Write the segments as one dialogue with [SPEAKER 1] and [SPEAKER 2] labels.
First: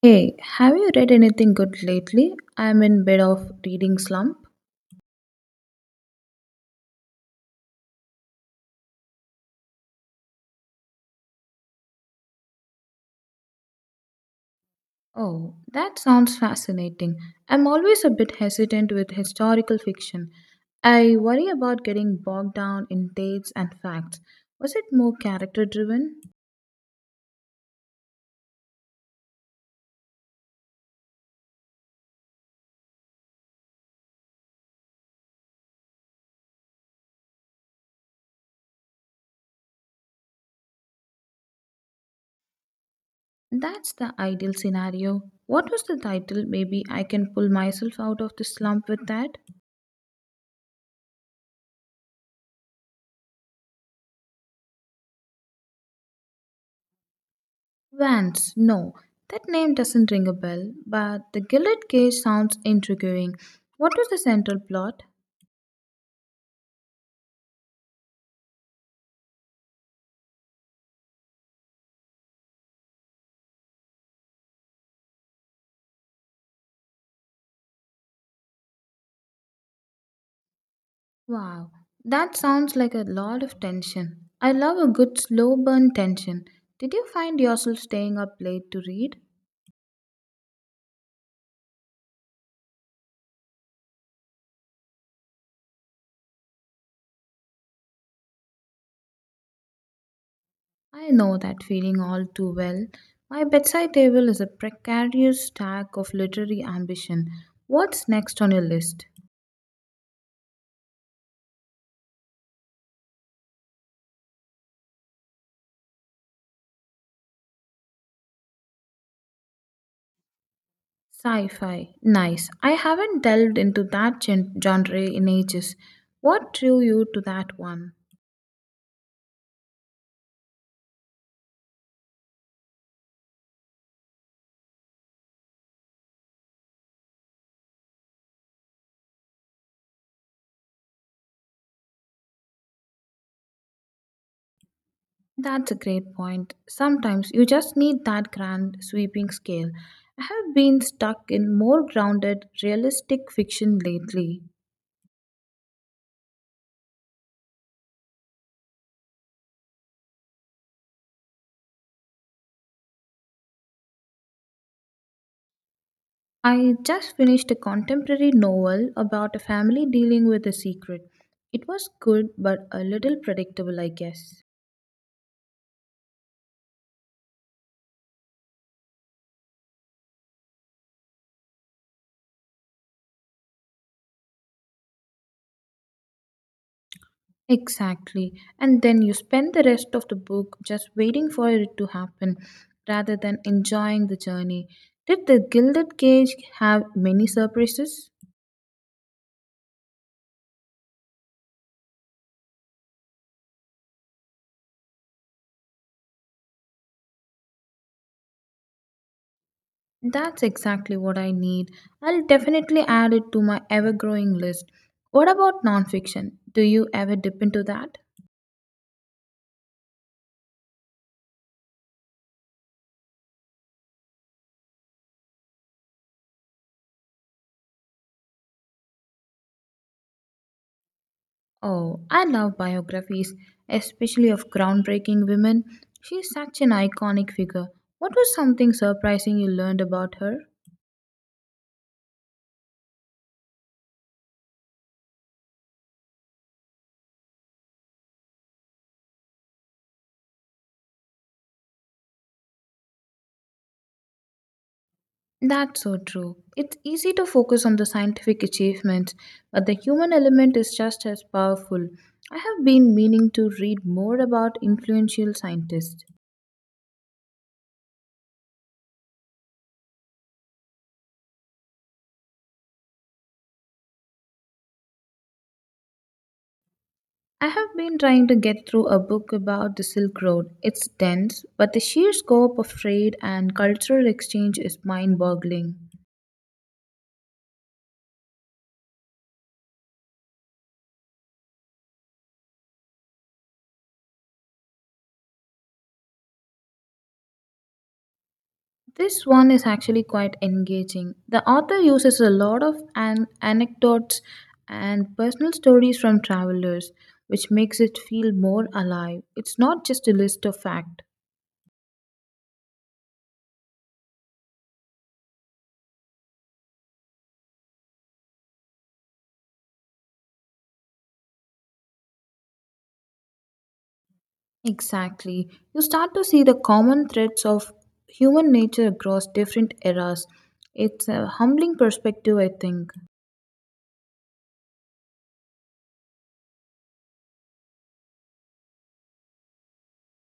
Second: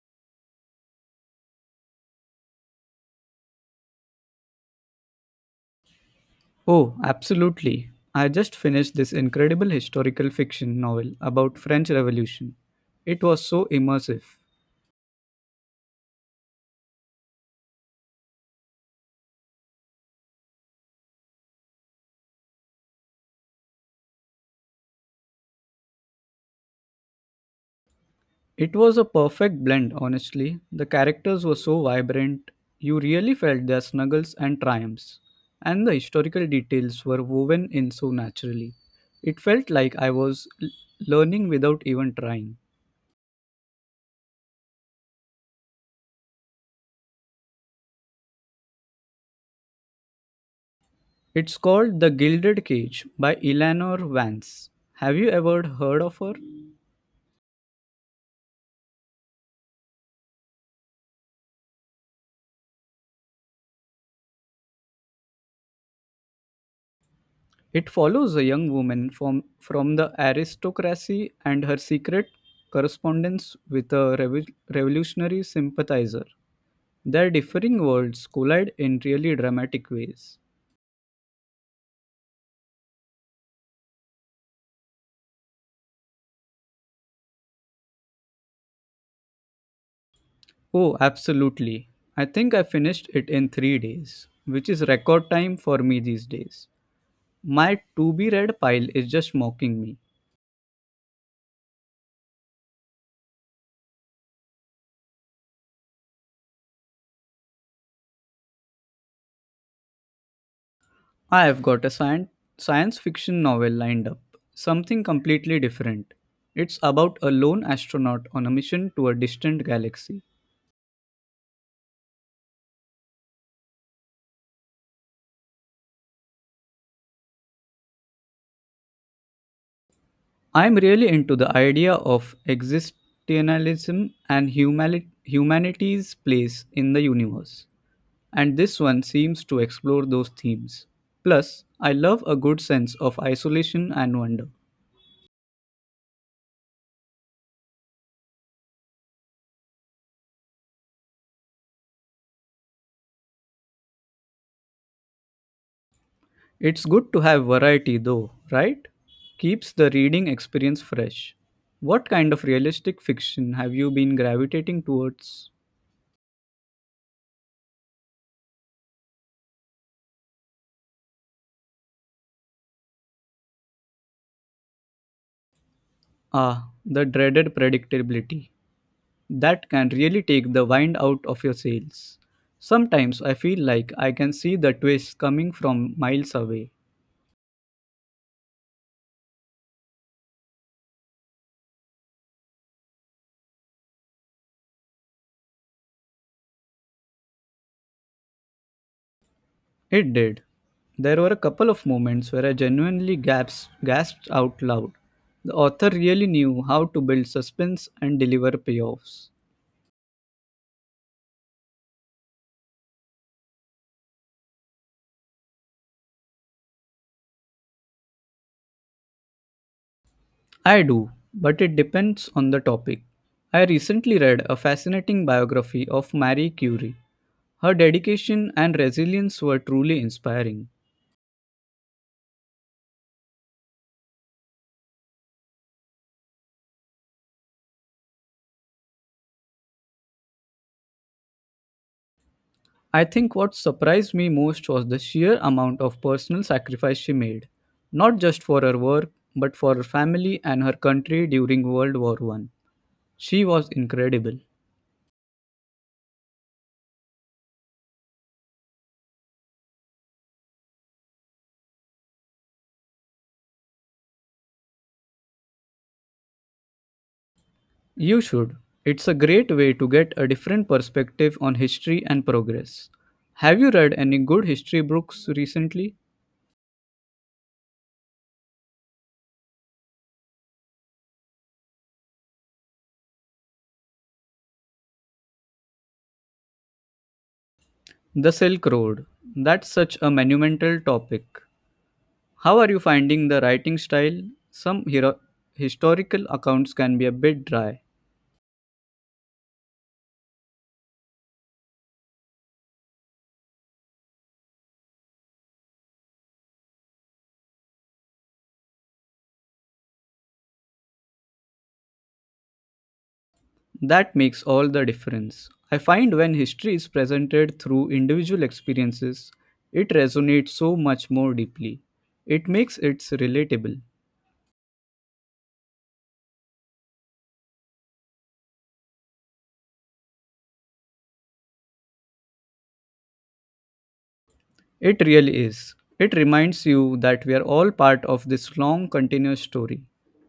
[SPEAKER 1] Hey, have you read anything good lately? I'm in bit of reading slump.
[SPEAKER 2] Oh, absolutely. I just finished this incredible historical fiction novel about French Revolution. It was so immersive.
[SPEAKER 1] Oh, that sounds fascinating. I'm always a bit hesitant with historical fiction. I worry about getting bogged down in dates and facts. Was it more character driven?
[SPEAKER 2] It was a perfect blend, honestly. The characters were so vibrant. You really felt their snuggles and triumphs. And the historical details were woven in so naturally. It felt like learning without even trying.
[SPEAKER 1] That's the ideal scenario. What was the title? Maybe I can pull myself out of the slump with that.
[SPEAKER 2] It's called The Gilded Cage by Eleanor Vance. Have you ever heard of her?
[SPEAKER 1] Vance, no. That name doesn't ring a bell, but the Gilded Cage sounds intriguing. What was the central plot?
[SPEAKER 2] It follows a young woman from the aristocracy and her secret correspondence with a revolutionary sympathizer. Their differing worlds collide in really dramatic ways.
[SPEAKER 1] Wow, that sounds like a lot of tension. I love a good slow burn tension. Did you find yourself staying up late to read?
[SPEAKER 2] Oh, absolutely. I think I finished it in 3 days, which is record time for me these days. My to be read pile is just mocking me.
[SPEAKER 1] I know that feeling all too well. My bedside table is a precarious stack of literary ambition. What's next on your list?
[SPEAKER 2] I have got a science fiction novel lined up, something completely different. It's about a lone astronaut on a mission to a distant galaxy.
[SPEAKER 1] Sci fi. Nice. I haven't delved into that genre in ages. What drew you to that one?
[SPEAKER 2] I'm really into the idea of existentialism and humanity's place in the universe, and this one seems to explore those themes. Plus, I love a good sense of isolation and wonder.
[SPEAKER 1] That's a great point. Sometimes you just need that grand sweeping scale. I have been stuck in more grounded, realistic fiction lately.
[SPEAKER 2] It's good to have variety though, right? Keeps the reading experience fresh. What kind of realistic fiction have you been gravitating towards?
[SPEAKER 1] I just finished a contemporary novel about a family dealing with a secret. It was good, but a little predictable, I guess.
[SPEAKER 2] Ah, the dreaded predictability. That can really take the wind out of your sails. Sometimes I feel like I can see the twists coming from miles away.
[SPEAKER 1] Exactly. And then you spend the rest of the book just waiting for it to happen rather than enjoying the journey. Did the Gilded Cage have many surprises?
[SPEAKER 2] It did. There were a couple of moments where I gasped out loud. The author really knew how to build suspense and deliver payoffs.
[SPEAKER 1] That's exactly what I need. I'll definitely add it to my ever growing list. What about nonfiction? Do you ever dip into that?
[SPEAKER 2] I do, but it depends on the topic. I recently read a fascinating biography of Marie Curie. Her dedication and resilience were truly inspiring.
[SPEAKER 1] Oh, I love biographies, especially of groundbreaking women. She's such an iconic figure. What was something surprising you learned about her?
[SPEAKER 2] I think what surprised me most was the sheer amount of personal sacrifice she made, not just for her work, but for her family and her country during World War One. She was incredible.
[SPEAKER 1] That's so true. It's easy to focus on the scientific achievements, but the human element is just as powerful. I have been meaning to read more about influential scientists.
[SPEAKER 2] You should. It's a great way to get a different perspective on history and progress. Have you read any good history books recently?
[SPEAKER 1] I have been trying to get through a book about the Silk Road. It's dense, but the sheer scope of trade and cultural exchange is mind boggling.
[SPEAKER 2] The Silk Road. That's such a monumental topic. How are you finding the writing style? Some historical accounts can be a bit dry.
[SPEAKER 1] This one is actually quite engaging. The author uses a lot of anecdotes and personal stories from travelers, which makes it feel more alive. It's not just a list of facts.
[SPEAKER 2] That makes all the difference. I find when history is presented through individual experiences, it resonates so much more deeply. It makes it relatable.
[SPEAKER 1] Exactly. You start to see the common threads of human nature across different eras. It's a humbling perspective, I think.
[SPEAKER 2] It really is. It reminds you that we are all part of this long continuous story.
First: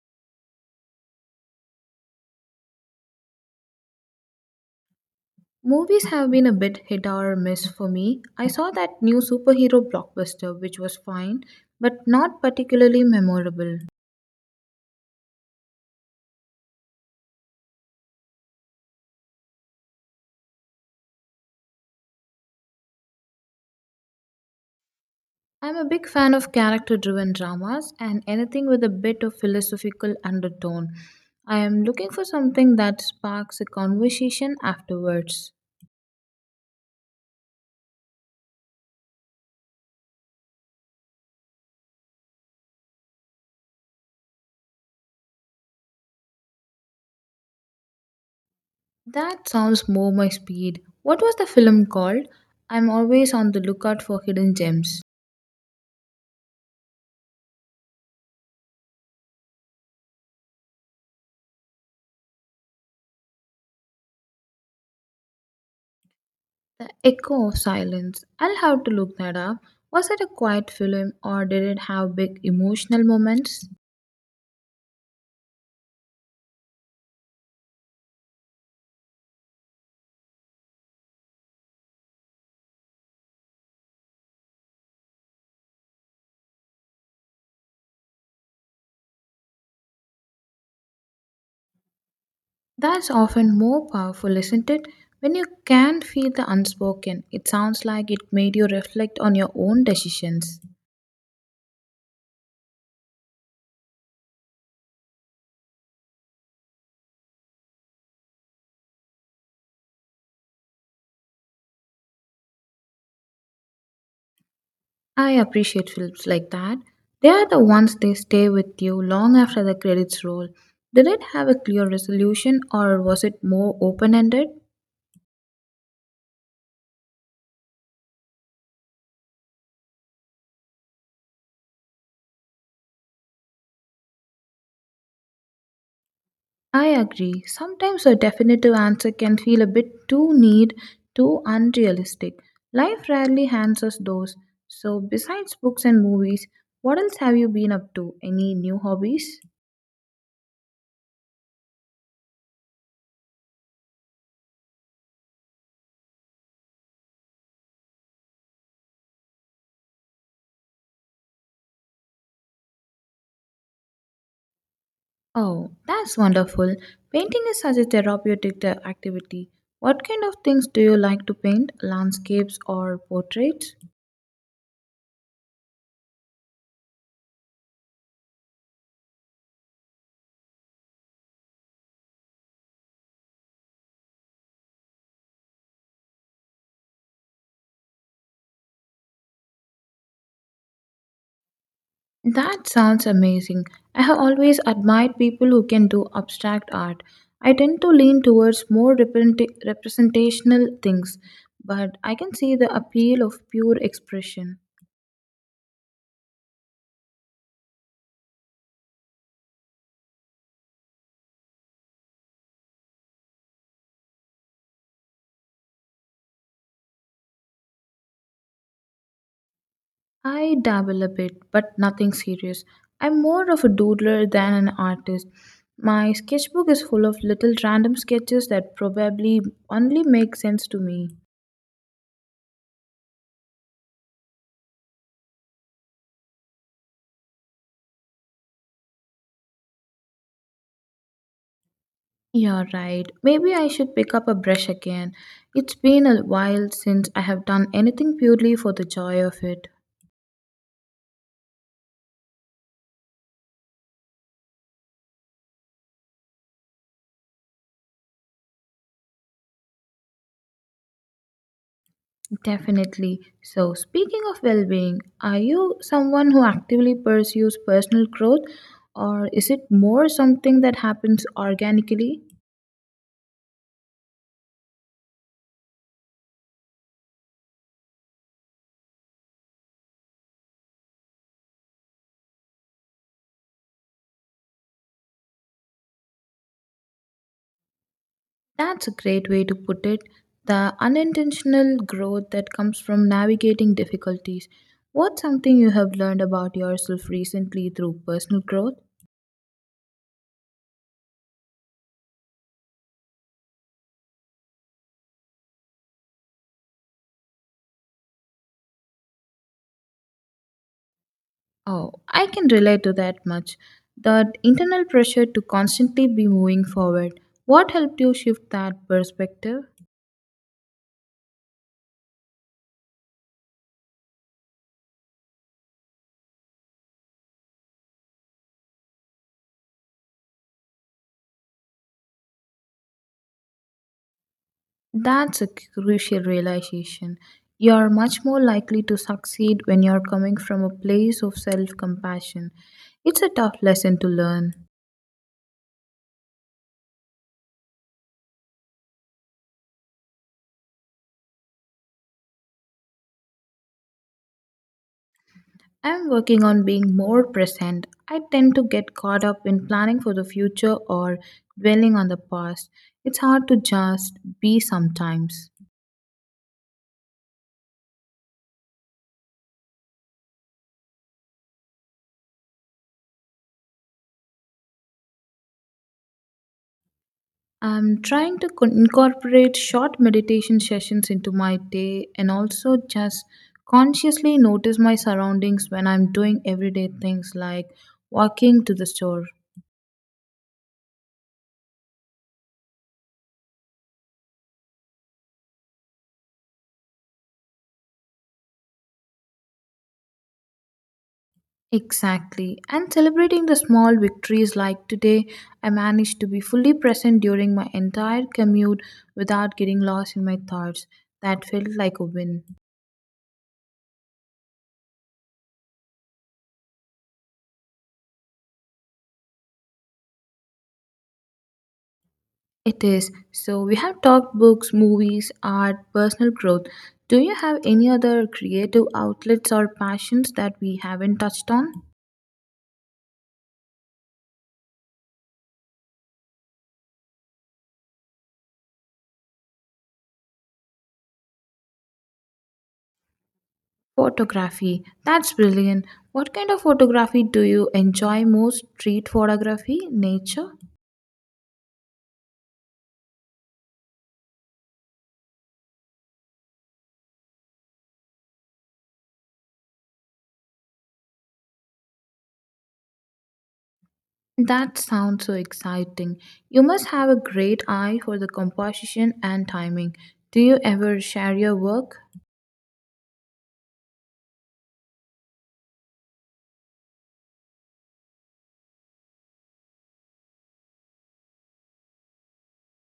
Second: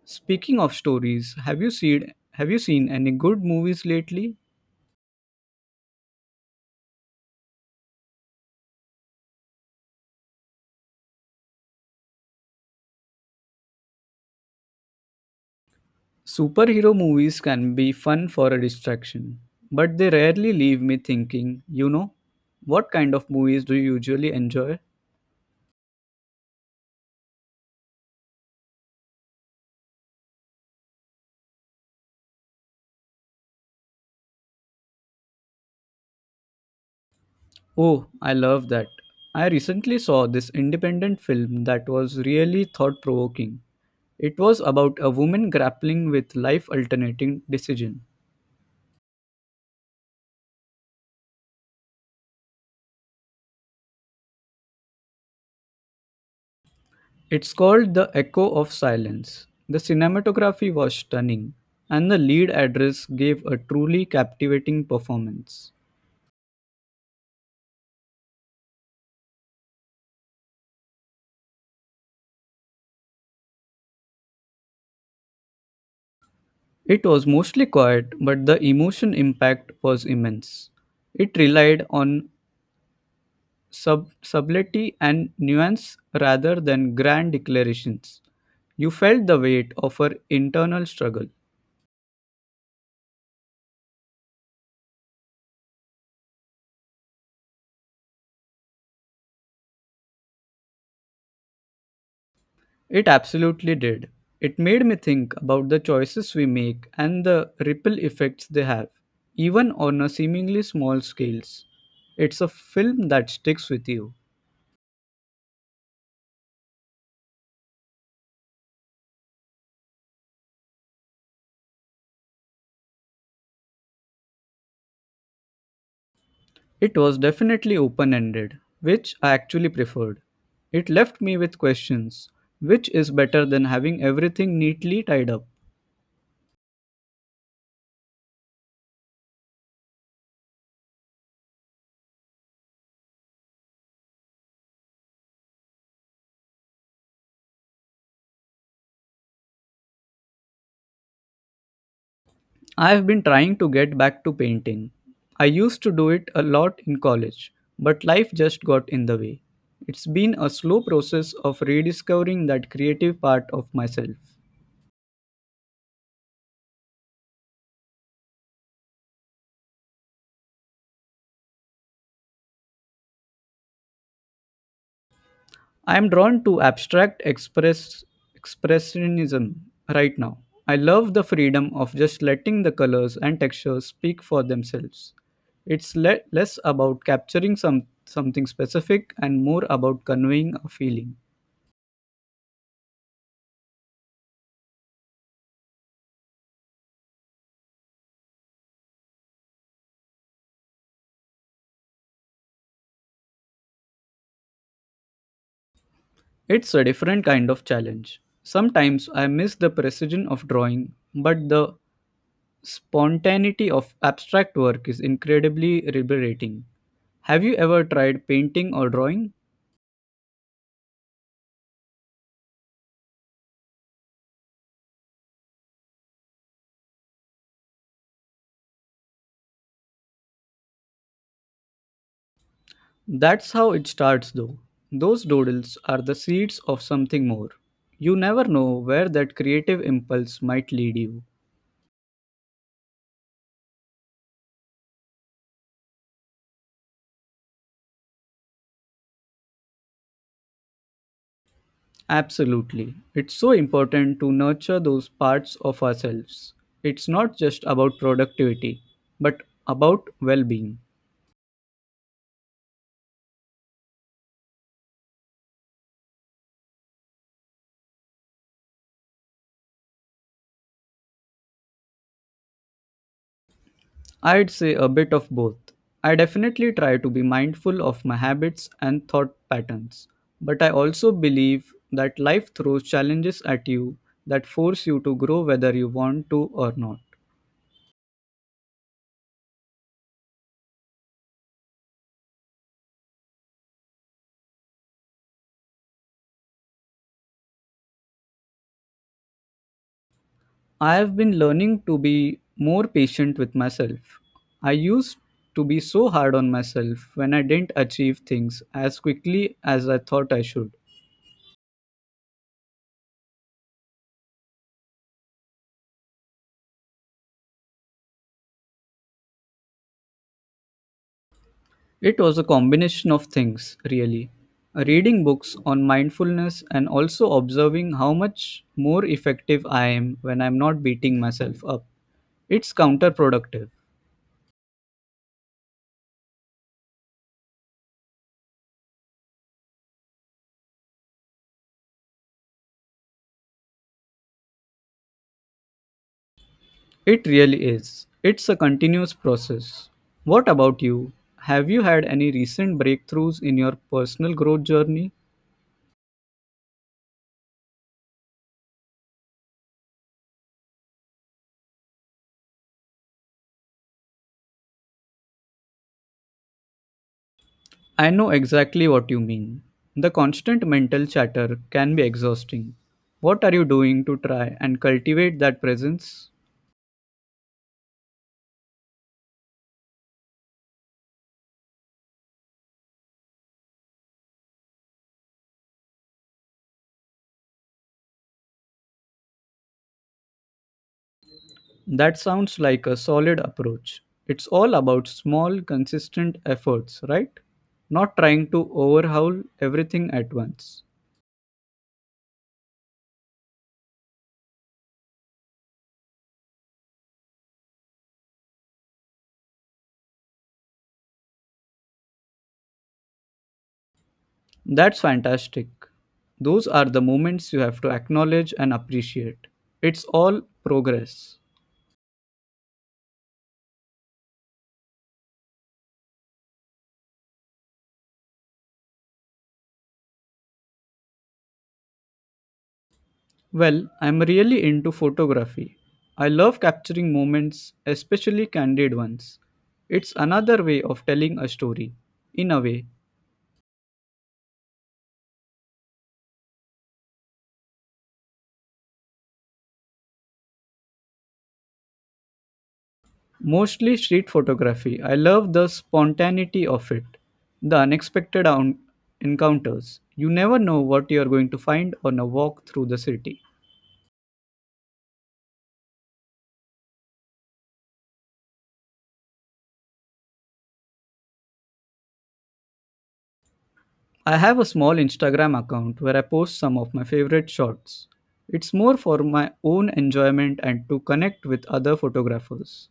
[SPEAKER 2] Speaking of stories, have you seen any good movies lately?
[SPEAKER 1] Movies have been a bit hit or miss for me. I saw that new superhero blockbuster, which was fine, but not particularly memorable.
[SPEAKER 2] Superhero movies can be fun for a distraction, but they rarely leave me thinking. What kind of movies do you usually enjoy?
[SPEAKER 1] I'm a big fan of character driven dramas and anything with a bit of philosophical undertone. I am looking for something that sparks a conversation afterwards.
[SPEAKER 2] Oh, I love that. I recently saw this independent film that was really thought provoking. It was about a woman grappling with life alternating decision.
[SPEAKER 1] That sounds more my speed. What was the film called? I'm always on the lookout for hidden gems.
[SPEAKER 2] It's called The Echo of Silence. The cinematography was stunning, and the lead actress gave a truly captivating performance.
[SPEAKER 1] The Echo of Silence. I'll have to look that up. Was it a quiet film or did it have big emotional moments?
[SPEAKER 2] It was mostly quiet, but the emotion impact was immense. It relied on subtlety and nuance rather than grand declarations. You felt the weight of her internal struggle.
[SPEAKER 1] That's often more powerful, isn't it? When you can feel the unspoken, it sounds like it made you reflect on your own decisions.
[SPEAKER 2] It absolutely did. It made me think about the choices we make and the ripple effects they have, even on a seemingly small scales. It's a film that sticks with you.
[SPEAKER 1] I appreciate films like that. They are the ones they stay with you long after the credits roll. Did it have a clear resolution or was it more open ended?
[SPEAKER 2] It was definitely open ended, which I actually preferred. It left me with questions, which is better than having everything neatly tied up.
[SPEAKER 1] I agree. Sometimes a definitive answer can feel a bit too neat, too unrealistic. Life rarely hands us those. So, besides books and movies, what else have you been up to? Any new hobbies?
[SPEAKER 2] I have been trying to get back to painting. I used to do it a lot in college, but life just got in the way. It's been a slow process of rediscovering that creative part of myself.
[SPEAKER 1] Oh, that's wonderful. Painting is such a therapeutic activity. What kind of things do you like to paint? Landscapes or portraits?
[SPEAKER 2] I am drawn to abstract express expressionism right now. I love the freedom of just letting the colors and textures speak for themselves. Less about capturing something specific and more about conveying a feeling.
[SPEAKER 1] That sounds amazing. I have always admired people who can do abstract art. I tend to lean towards more representational things, but I can see the appeal of pure expression.
[SPEAKER 2] It's a different kind of challenge. Sometimes I miss the precision of drawing, but the spontaneity of abstract work is incredibly liberating. Have you ever tried painting or drawing?
[SPEAKER 1] I dabble a bit, but nothing serious. I'm more of a doodler than an artist. My sketchbook is full of little random sketches that probably only make sense to me.
[SPEAKER 2] That's how it starts, though. Those doodles are the seeds of something more. You never know where that creative impulse might lead you.
[SPEAKER 1] You're right. Maybe I should pick up a brush again. It's been a while since I have done anything purely for the joy of it.
[SPEAKER 2] Absolutely. It's so important to nurture those parts of ourselves. It's not just about productivity, but about well being.
[SPEAKER 1] Definitely. So, speaking of well being, are you someone who actively pursues personal growth, or is it more something that happens organically?
[SPEAKER 2] I'd say a bit of both. I definitely try to be mindful of my habits and thought patterns, but I also believe that life throws challenges at you that force you to grow whether you want to or not.
[SPEAKER 1] That's a great way to put it. The unintentional growth that comes from navigating difficulties. What's something you have learned about yourself recently through personal growth?
[SPEAKER 2] I have been learning to be more patient with myself. I used to be so hard on myself when I didn't achieve things as quickly as I thought I should.
[SPEAKER 1] Oh, I can relate to that much. That internal pressure to constantly be moving forward. What helped you shift that perspective?
[SPEAKER 2] It was a combination of things, really. Reading books on mindfulness and also observing how much more effective I am when I'm not beating myself up. It's counterproductive.
[SPEAKER 1] That's a crucial realization. You're much more likely to succeed when you're coming from a place of self compassion. It's a tough lesson to learn.
[SPEAKER 2] It really is. It's a continuous process. What about you? Have you had any recent breakthroughs in your personal growth journey?
[SPEAKER 1] I'm working on being more present. I tend to get caught up in planning for the future or dwelling on the past. It's hard to just be sometimes.
[SPEAKER 2] I know exactly what you mean. The constant mental chatter can be exhausting. What are you doing to try and cultivate that presence?
[SPEAKER 1] I'm trying to incorporate short meditation sessions into my day and also just consciously notice my surroundings when I'm doing everyday things like walking to the store.
[SPEAKER 2] That sounds like a solid approach. It's all about small, consistent efforts, right? Not trying to overhaul everything at once.
[SPEAKER 1] Exactly. And celebrating the small victories like today, I managed to be fully present during my entire commute without getting lost in my thoughts. That felt like a win.
[SPEAKER 2] That's fantastic. Those are the moments you have to acknowledge and appreciate. It's all progress.
[SPEAKER 1] It is. So we have talked books, movies, art, personal growth. Do you have any other creative outlets or passions that we haven't touched on?
[SPEAKER 2] Well, I'm really into photography. I love capturing moments, especially candid ones. It's another way of telling a story, in a way.
[SPEAKER 1] Photography. That's brilliant. What kind of photography do you enjoy most? Street photography, nature?
[SPEAKER 2] Mostly street photography. I love the spontaneity of it, the encounters. You never know what you are going to find on a walk through the city.
[SPEAKER 1] That sounds so exciting. You must have a great eye for the composition and timing. Do you ever share your work?
[SPEAKER 2] I have a small Instagram account where I post some of my favorite shots. It's more for my own enjoyment and to connect with other photographers.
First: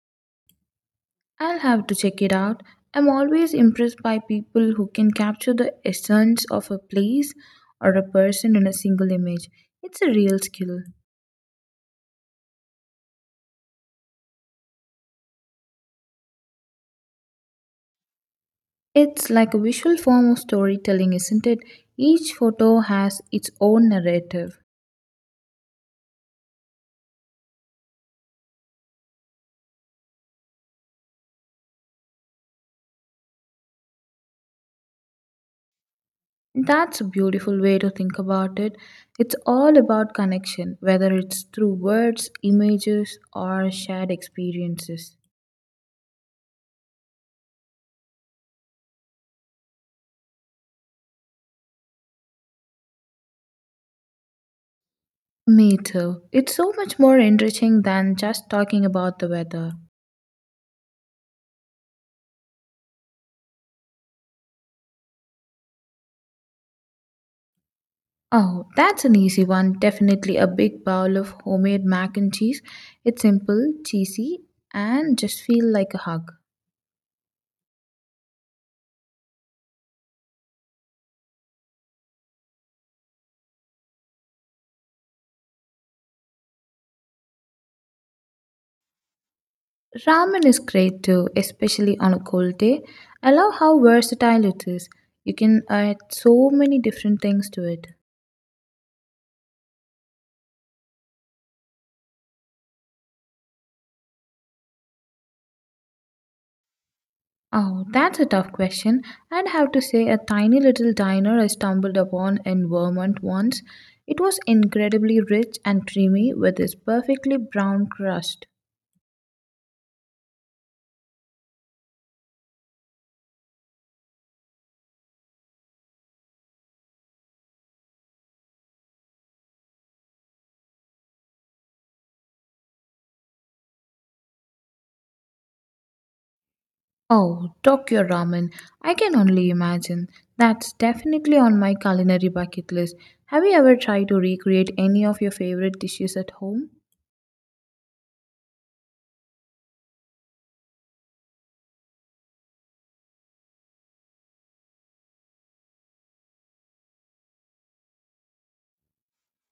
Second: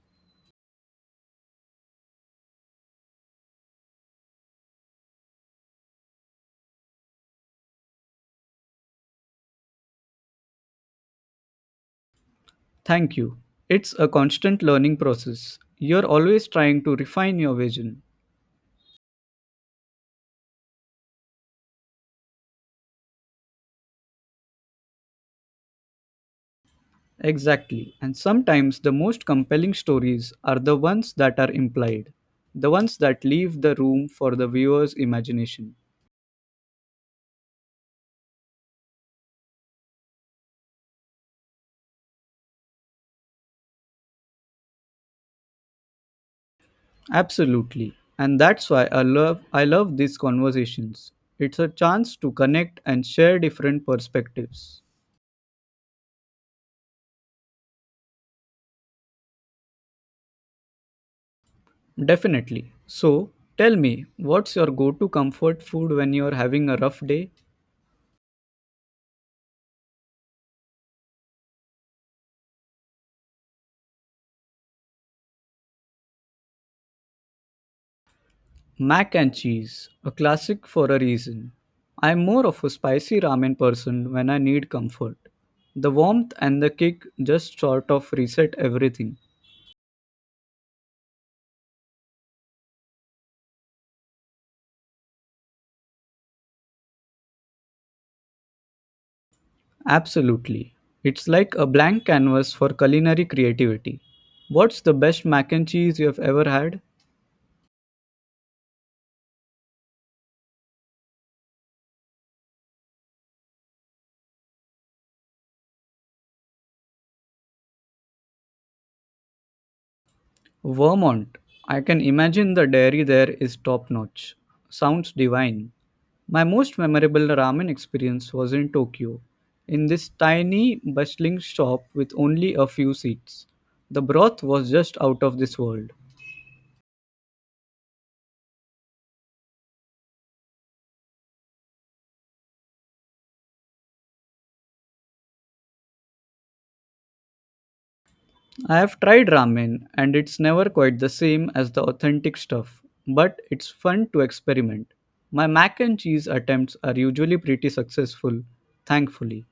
[SPEAKER 1] I'll have to check it out. I'm always impressed by people who can capture the essence of a place or a person in a single image. It's a real skill.
[SPEAKER 2] Thank you. It's a constant learning process. You're always trying to refine your vision.
[SPEAKER 1] It's like a visual form of storytelling, isn't it? Each photo has its own narrative.
[SPEAKER 2] Exactly. And sometimes the most compelling stories are the ones that are implied, the ones that leave the room for the viewer's imagination.
[SPEAKER 1] That's a beautiful way to think about it. It's all about connection, whether it's through words, images, or shared experiences.
[SPEAKER 2] Absolutely. And that's why I love these conversations. It's a chance to connect and share different perspectives.
[SPEAKER 1] Me too. It's so much more enriching than just talking about the weather.
[SPEAKER 2] Definitely. So, tell me, what's your go-to comfort food when you're having a rough day?
[SPEAKER 1] Oh, that's an easy one. Definitely a big bowl of homemade mac and cheese. It's simple, cheesy, and just feel like a hug.
[SPEAKER 2] Mac and cheese, a classic for a reason. I'm more of a spicy ramen person when I need comfort. The warmth and the kick just sort of reset everything.
[SPEAKER 1] Ramen is great too, especially on a cold day. I love how versatile it is. You can add so many different things to it.
[SPEAKER 2] Absolutely. It's like a blank canvas for culinary creativity. What's the best mac and cheese you've ever had?
[SPEAKER 1] Oh, that's a tough question. I'd have to say a tiny little diner I stumbled upon in Vermont once. It was incredibly rich and creamy with this perfectly brown crust.
[SPEAKER 2] Vermont. I can imagine the dairy there is top notch. Sounds divine. My most memorable ramen experience was in Tokyo, in this tiny, bustling shop with only a few seats. The broth was just out of this world.
[SPEAKER 1] Oh, Tokyo ramen. I can only imagine. That's definitely on my culinary bucket list. Have you ever tried to recreate any of your favorite dishes at home?
[SPEAKER 2] I have tried ramen, and it's never quite the same as the authentic stuff, but it's fun to experiment. My mac and cheese attempts are usually pretty successful, thankfully.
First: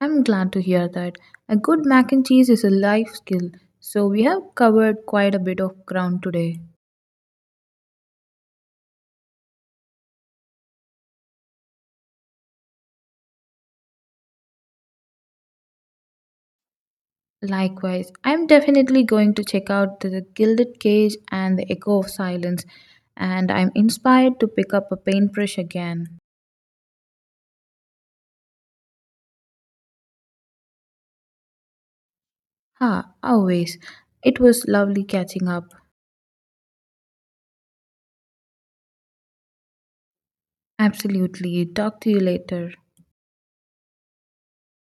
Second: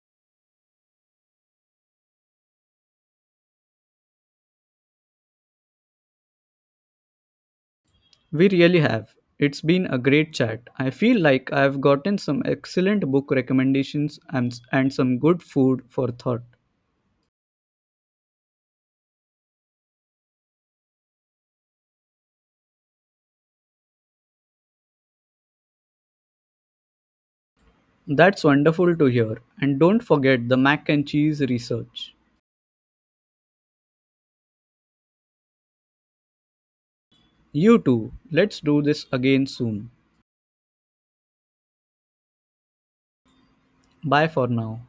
[SPEAKER 1] I'm glad to hear that. A good mac and cheese is a life skill, so we have covered quite a bit of ground today.
[SPEAKER 2] We really have. It's been a great chat. I feel like I've gotten some excellent book recommendations and some good food for thought.
[SPEAKER 1] Likewise, I'm definitely going to check out the Gilded Cage and the Echo of Silence, and I'm inspired to pick up a paintbrush again.
[SPEAKER 2] That's wonderful to hear. And don't forget the mac and cheese research.
[SPEAKER 1] Ah, always. It was lovely catching up.
[SPEAKER 2] You too. Let's do this again soon.
[SPEAKER 1] Absolutely. Talk to you later.
[SPEAKER 2] Bye for now.